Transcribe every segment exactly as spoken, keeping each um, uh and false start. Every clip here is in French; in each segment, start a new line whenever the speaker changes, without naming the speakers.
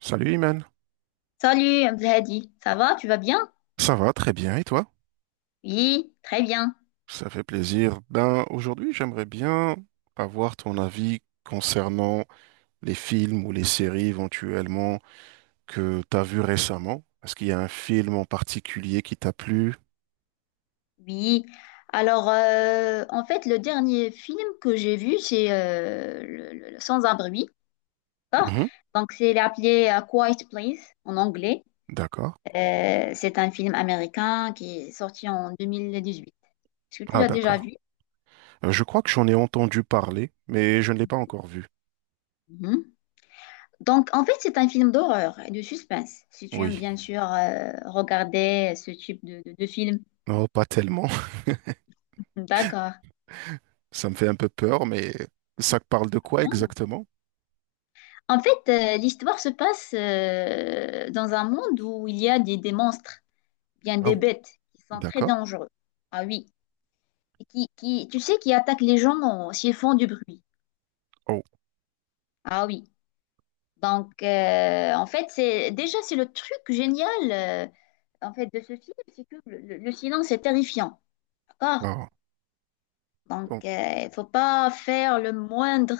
Salut Iman,
Salut Abdelhadi, ça va? Tu vas bien?
ça va très bien et toi?
Oui, très bien.
Ça fait plaisir. Ben aujourd'hui j'aimerais bien avoir ton avis concernant les films ou les séries éventuellement que t'as vu récemment. Est-ce qu'il y a un film en particulier qui t'a plu?
Oui. Alors, euh, en fait, le dernier film que j'ai vu, c'est euh, le, le- le Sans un bruit. D'accord.
Mhm.
Donc, c'est il est appelé euh, Quiet Place en anglais.
D'accord.
Euh, c'est un film américain qui est sorti en deux mille dix-huit. Est-ce que tu
Ah
l'as déjà
d'accord.
vu?
Euh, je crois que j'en ai entendu parler, mais je ne l'ai pas encore vu.
Mhm. Donc, en fait, c'est un film d'horreur et de suspense. Si tu aimes
Oui.
bien sûr euh, regarder ce type de, de, de film.
Non, pas tellement.
D'accord.
Ça me fait un peu peur, mais ça parle de quoi
Bon.
exactement?
En fait, euh, l'histoire se passe euh, dans un monde où il y a des, des monstres, bien des bêtes, qui sont très
D'accord.
dangereux. Ah oui. Et qui, qui, tu sais, qui attaquent les gens en- s'ils font du bruit.
Oh,
Ah oui. Donc, euh, en fait, c'est déjà, c'est le truc génial euh, en fait, de ce film, c'est que le, le- le silence est terrifiant. D'accord.
wow. Donc,
Donc, euh, il faut pas faire le moindre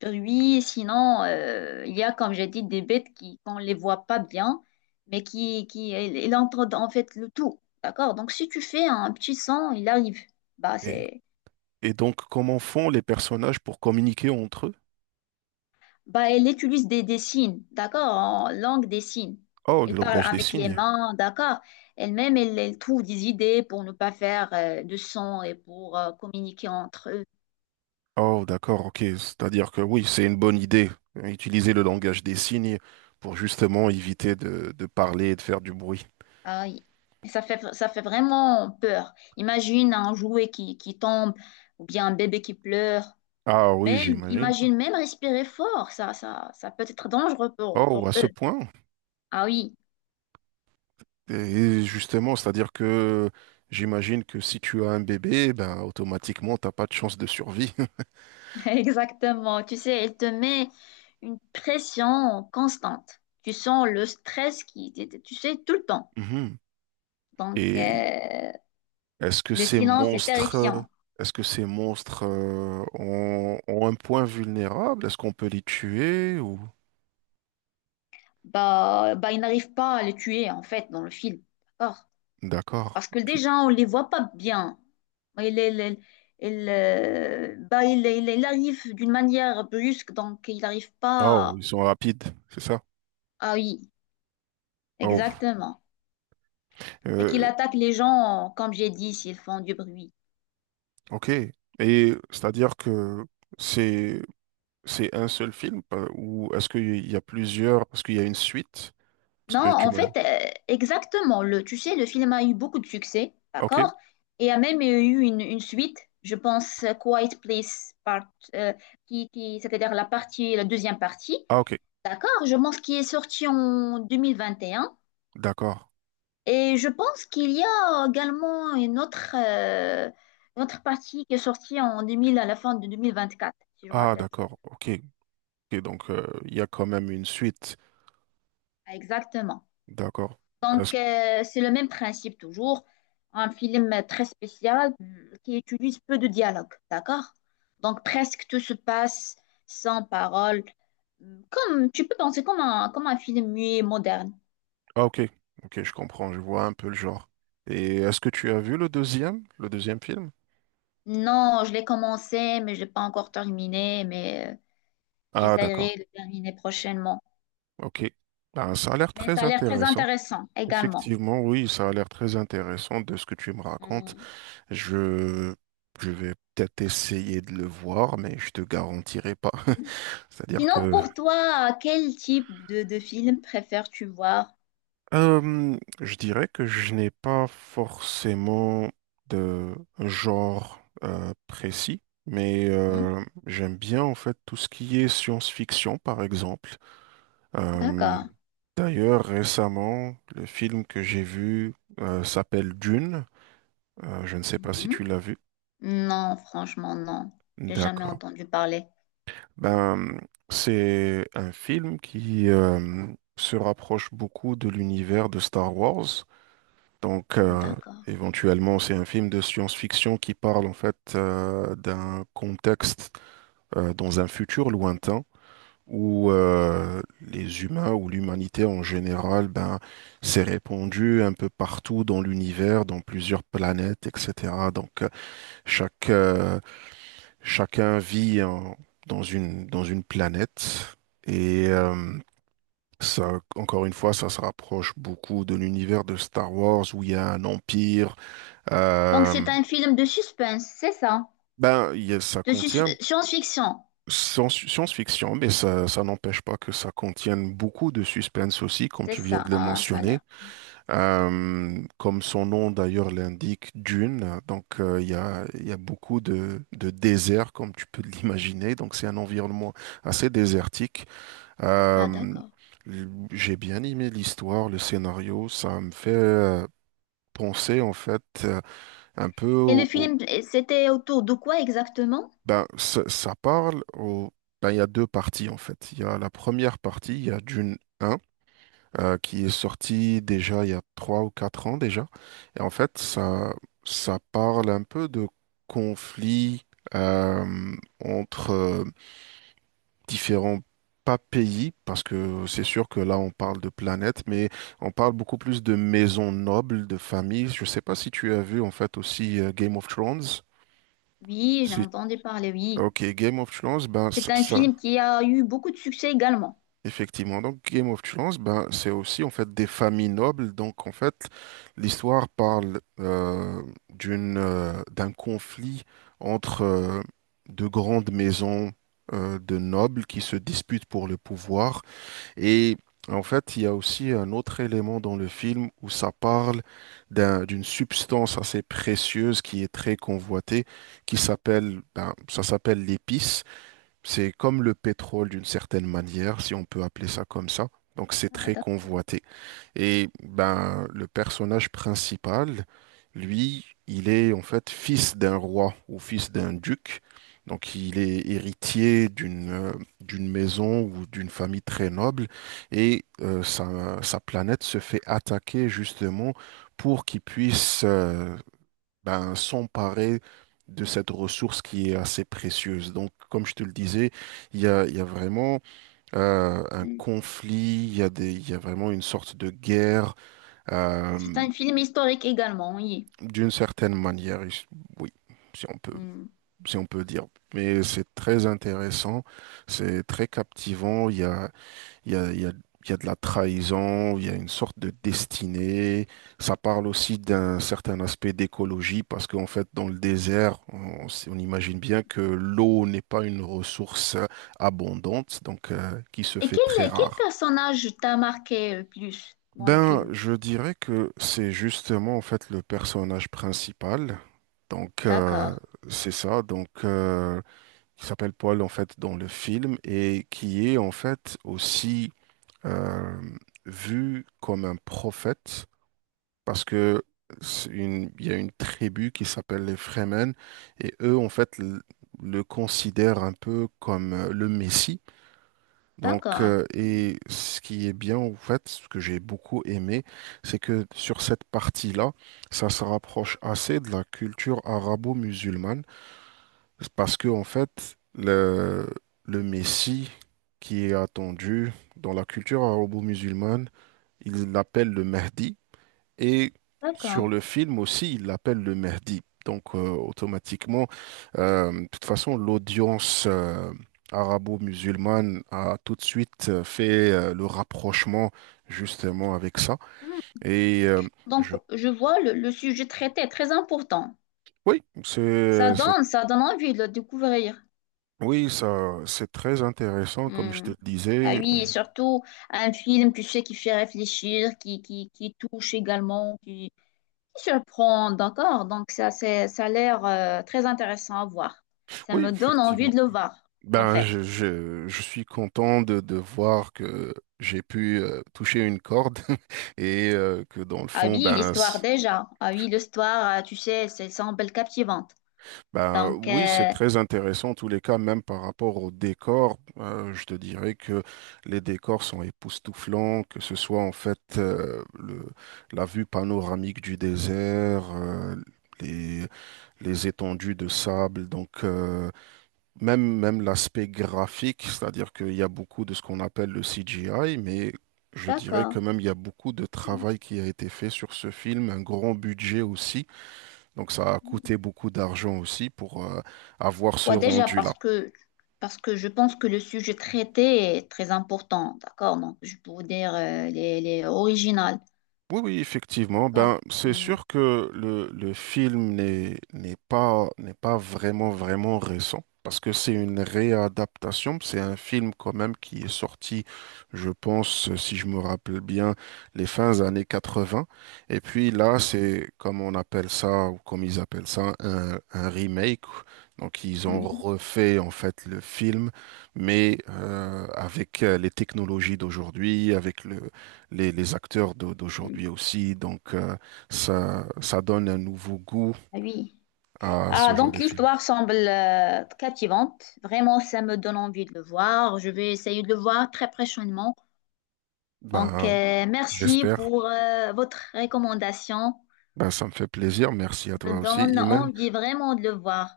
bruit, sinon euh, il y a, comme j'ai dit, des bêtes qui, qu'on ne les voit pas bien, mais qui, qui elle- elle entre dans- en fait le tout. D'accord? Donc, si tu fais un petit son, il arrive. Bah,
et,
c'est,
et donc, comment font les personnages pour communiquer entre eux?
bah, elle utilise des, des signes, d'accord? En langue des signes.
Oh, le
Elle parle
langage des
avec les
signes.
mains, d'accord? Elle-même, elle, elle trouve des idées pour ne pas faire euh, de son et pour euh, communiquer entre eux.
Oh, d'accord, ok. C'est-à-dire que oui, c'est une bonne idée, euh, utiliser le langage des signes pour justement éviter de, de parler et de faire du bruit.
Ah oui. Ça fait, ça fait vraiment peur. Imagine un jouet qui, qui tombe ou bien un bébé qui pleure.
Ah oui,
Même,
j'imagine.
imagine même respirer fort. Ça, ça, ça peut être dangereux pour,
Oh,
pour
à ce
eux.
point.
Ah oui,
Et justement, c'est-à-dire que j'imagine que si tu as un bébé, ben automatiquement, t'as pas de chance de survie.
exactement. Tu sais, elle te met une pression constante. Tu sens le stress qui, tu tu sais, tout le temps.
Mhm.
Donc,
Et
euh,
est-ce que
le
ces
silence est
monstres,
terrifiant.
est-ce que ces monstres euh, ont, ont un point vulnérable? Est-ce qu'on peut les tuer ou...
Bah, bah, il n'arrive pas à le tuer, en fait, dans le film. D'accord?
D'accord,
Parce que
ok.
déjà, on ne les voit pas bien. Il, il il, euh, bah, il il il arrive d'une manière brusque, donc il n'arrive
Oh,
pas.
ils sont rapides, c'est ça?
Ah oui,
Oh,
exactement. Et qu'il
euh,
attaque les gens, comme j'ai dit, s'ils font du bruit.
ok. Et c'est-à-dire que c'est c'est un seul film euh, ou est-ce qu'il y a plusieurs, parce qu'il y a une suite? Parce
Non,
que tu
en
m'as...
fait, euh, exactement. Le, tu sais, le film a eu beaucoup de succès,
Ok.
d'accord? Et a même eu une, une suite, je pense, euh, Quiet Place Part, euh, qui, qui, c'est-à-dire la partie, la deuxième partie,
Ah, ok.
d'accord? Je pense qui est sortie en deux mille vingt et un.
D'accord.
Et je pense qu'il y a également une autre, euh, une autre partie qui est sortie en deux mille à la fin de deux mille vingt-quatre si je me
Ah,
rappelle.
d'accord. Ok. Ok, donc, euh, il y a quand même une suite.
Exactement.
D'accord.
Donc,
Est-ce-
euh, c'est le même principe toujours. Un film très spécial euh, qui utilise peu de dialogue, d'accord? Donc, presque tout se passe sans parole. Comme, tu peux penser comme un, comme un film muet moderne.
Ah, ok. Ok, je comprends. Je vois un peu le genre. Et est-ce que tu as vu le deuxième, le deuxième film?
Non, je l'ai commencé, mais je n'ai pas encore terminé, mais euh,
Ah, d'accord.
j'essaierai de terminer prochainement.
Ok. Ah, ça a l'air
Mais ça
très
a l'air très
intéressant.
intéressant également.
Effectivement, oui, ça a l'air très intéressant de ce que tu me racontes.
Mm.
Je, je vais peut-être essayer de le voir, mais je te garantirai pas.
Mhm.
C'est-à-dire
Sinon,
que
pour toi, quel type de, de film préfères-tu voir?
Euh, je dirais que je n'ai pas forcément de genre euh, précis, mais
Mhm.
euh, j'aime bien en fait tout ce qui est science-fiction, par exemple. Euh,
D'accord.
d'ailleurs, récemment, le film que j'ai vu euh, s'appelle Dune. Euh, je ne sais pas si
Mhm.
tu l'as vu.
Non, franchement, non. J'ai jamais
D'accord.
entendu parler.
Ben, c'est un film qui euh, se rapproche beaucoup de l'univers de Star Wars. Donc,
Mhm.
euh,
D'accord.
éventuellement, c'est un film de science-fiction qui parle en fait euh, d'un contexte euh, dans un futur lointain où euh, les humains ou l'humanité en général, ben, s'est répandue un peu partout dans l'univers, dans plusieurs planètes, et cetera. Donc, euh, chaque euh, chacun vit en- dans une dans une planète et euh, ça, encore une fois, ça se rapproche beaucoup de l'univers de Star Wars où il y a un empire
Donc,
euh,
c'est un film de suspense, c'est ça?
ben, il y a- ça
De sus-
contient
science-fiction,
sans- science-fiction, mais ça, ça n'empêche pas que ça contienne beaucoup de suspense aussi, comme
c'est
tu viens
ça.
de le
Ah, ça a
mentionner.
l'air.
Euh, comme son nom d'ailleurs l'indique, Dune. Donc, euh, il y a, il y a beaucoup de, de désert, comme tu peux l'imaginer. Donc, c'est un environnement assez désertique.
Ah,
Euh,
d'accord.
l- j'ai bien aimé l'histoire, le scénario. Ça me fait euh, penser, en fait, euh, un peu.
Et le film, c'était autour de quoi exactement?
Ben, ça, ça parle au... ben, il y a deux parties en fait. Il y a la première partie, il y a Dune un euh, qui est sortie déjà il y a trois ou quatre ans déjà. Et en fait, ça, ça parle un peu de conflits euh, entre euh, différents, pas pays, parce que c'est sûr que là on parle de planète, mais on parle beaucoup plus de maisons nobles, de familles. Je sais pas si tu as vu en fait aussi euh, Game of Thrones.
Oui, j'ai
Si...
entendu parler, oui.
Ok, Game of Thrones, ben ça...
C'est un
ça-
film qui a eu beaucoup de succès également.
Effectivement, donc Game of Thrones, ben, c'est aussi en fait des familles nobles. Donc en fait, l'histoire parle euh, d'une euh, d'un conflit entre euh, de grandes maisons euh, de nobles qui se disputent pour le pouvoir. Et en fait, il y a aussi un autre élément dans le film où ça parle d'un- d'une substance assez précieuse qui est très convoitée, qui s'appelle, ben, ça s'appelle l'épice. C'est comme le pétrole d'une certaine manière, si on peut appeler ça comme ça. Donc c'est
Ah,
très
d'accord.
convoité. Et ben le personnage principal, lui, il est en fait fils d'un roi ou fils d'un duc. Donc il est héritier d'une euh, d'une maison ou d'une famille très noble et euh, sa, sa planète se fait attaquer justement pour qu'il puisse euh, ben, s'emparer de cette ressource qui est assez précieuse. Donc, comme je te le disais, il y a, il y a vraiment euh, un
Mm.
conflit, il y a des, il y a vraiment une sorte de guerre euh,
C'est un film historique également, oui.
d'une certaine manière. Et je- Oui, si on peut,
Hmm.
si on peut dire. Mais c'est très intéressant, c'est très captivant. Il y a il y a, il y a- il y a de la trahison, il y a une sorte de destinée. Ça parle aussi d'un certain aspect d'écologie parce qu'en fait, dans le désert, on, s- on imagine bien que l'eau n'est pas une ressource abondante, donc euh, qui se
Et
fait très
quel, quel
rare.
personnage t'a marqué le plus dans le
Ben,
film?
je dirais que c'est justement en fait le personnage principal. Donc euh,
D'accord,
c'est ça. Donc euh, qui s'appelle Paul en fait dans le film et qui est en fait aussi euh, vu comme un prophète parce que c'est une- il y a une tribu qui s'appelle les Fremen et eux en fait l- le considèrent un peu comme euh, le Messie. Donc
d'accord.
euh,
Hmm.
et ce qui est bien en fait, ce que j'ai beaucoup aimé, c'est que sur cette partie-là, ça se rapproche assez de la culture arabo-musulmane parce que en fait le le Messie qui est attendu dans la culture arabo-musulmane il l'appelle le Mahdi et sur
D'accord.
le film aussi, il l'appelle le Mahdi. Donc euh, automatiquement, euh, de toute façon, l'audience euh, arabo-musulmane a tout de suite euh, fait euh, le rapprochement justement avec ça.
Hmm.
Et euh,
Donc,
je,
je vois le, le sujet traité, très important.
oui,
Ça
c'est, c'est,
donne, ça donne envie de le découvrir.
oui, ça, c'est très intéressant, comme je te
Hmm.
le
Ah
disais.
oui, et surtout un film, tu sais, qui fait réfléchir, qui, qui, qui touche également, qui, qui surprend, d'accord? Donc, ça, c'est, ça a l'air euh, très intéressant à voir. Ça
Oui,
me donne envie de
effectivement.
le voir, en
Ben,
fait.
je, je, je suis content de, de voir que j'ai pu euh, toucher une corde et euh, que dans le
Ah
fond,
oui,
ben,
l'histoire
c-
déjà. Ah oui, l'histoire, euh, tu sais, ça semble captivante.
ben
Donc,
oui, c'est
euh,
très intéressant en tous les cas, même par rapport au décor. Euh, je te dirais que les décors sont époustouflants, que ce soit en fait euh, le, la vue panoramique du désert, euh, les, les étendues de sable. Donc, euh, Même, même l'aspect graphique, c'est-à-dire qu'il y a beaucoup de ce qu'on appelle le C G I, mais je dirais
d'accord.
quand même il y a beaucoup de
Hmm.
travail qui a été fait sur ce film, un grand budget aussi, donc ça a coûté beaucoup d'argent aussi pour euh, avoir ce
Ouais, déjà
rendu-là.
parce que parce que je pense que le sujet traité est très important, d'accord? Donc, je peux vous dire euh, les, les originales,
Oui, oui, effectivement.
d'accord?
Ben, c'est
Hmm,
sûr que le, le film n'est n'est pas n'est pas vraiment vraiment récent parce que c'est une réadaptation. C'est un film quand même qui est sorti, je pense, si je me rappelle bien, les fins années quatre-vingts. Et puis là, c'est comme on appelle ça ou comme ils appellent ça un, un remake. Donc ils ont
hmm,
refait en fait le film, mais euh, avec euh, les technologies d'aujourd'hui, avec le les, les acteurs d'au-
hmm.
d'aujourd'hui aussi. Donc, euh, ça, ça donne un nouveau goût
Ah oui.
à ce
Ah,
genre
donc
de film.
l'histoire semble euh, captivante. Vraiment, ça me donne envie de le voir. Je vais essayer de le voir très prochainement. Donc,
Ben,
euh, merci
j'espère.
pour euh, votre recommandation.
Ben, ça me fait plaisir. Merci à
Me
toi aussi,
donne
Iman.
envie vraiment de le voir.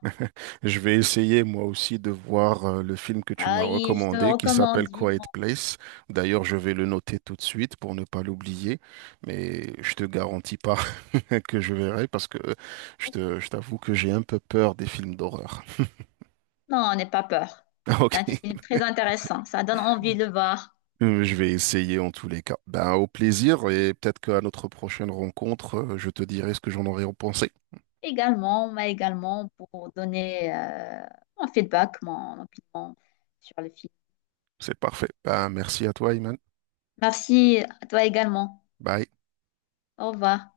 Je vais essayer moi aussi de voir euh, le film que tu
Ah
m'as
oui, je te
recommandé qui s'appelle
recommande
Quiet
vivement.
Place. D'ailleurs, je vais le noter tout de suite pour ne pas l'oublier, mais je te garantis pas que je verrai parce que je te, je t'avoue que j'ai un peu peur des films d'horreur.
Non, n'aie pas peur.
Ok.
C'est un film très intéressant. Ça donne envie de le voir.
Euh, Je vais essayer en tous les cas. Ben, au plaisir et peut-être qu'à notre prochaine rencontre, euh, je te dirai ce que j'en aurais pensé.
Également, mais également pour donner euh, mon feedback, mon opinion sur le film.
C'est parfait. Ben, merci à toi, Iman.
Merci à toi également.
Bye.
Au revoir.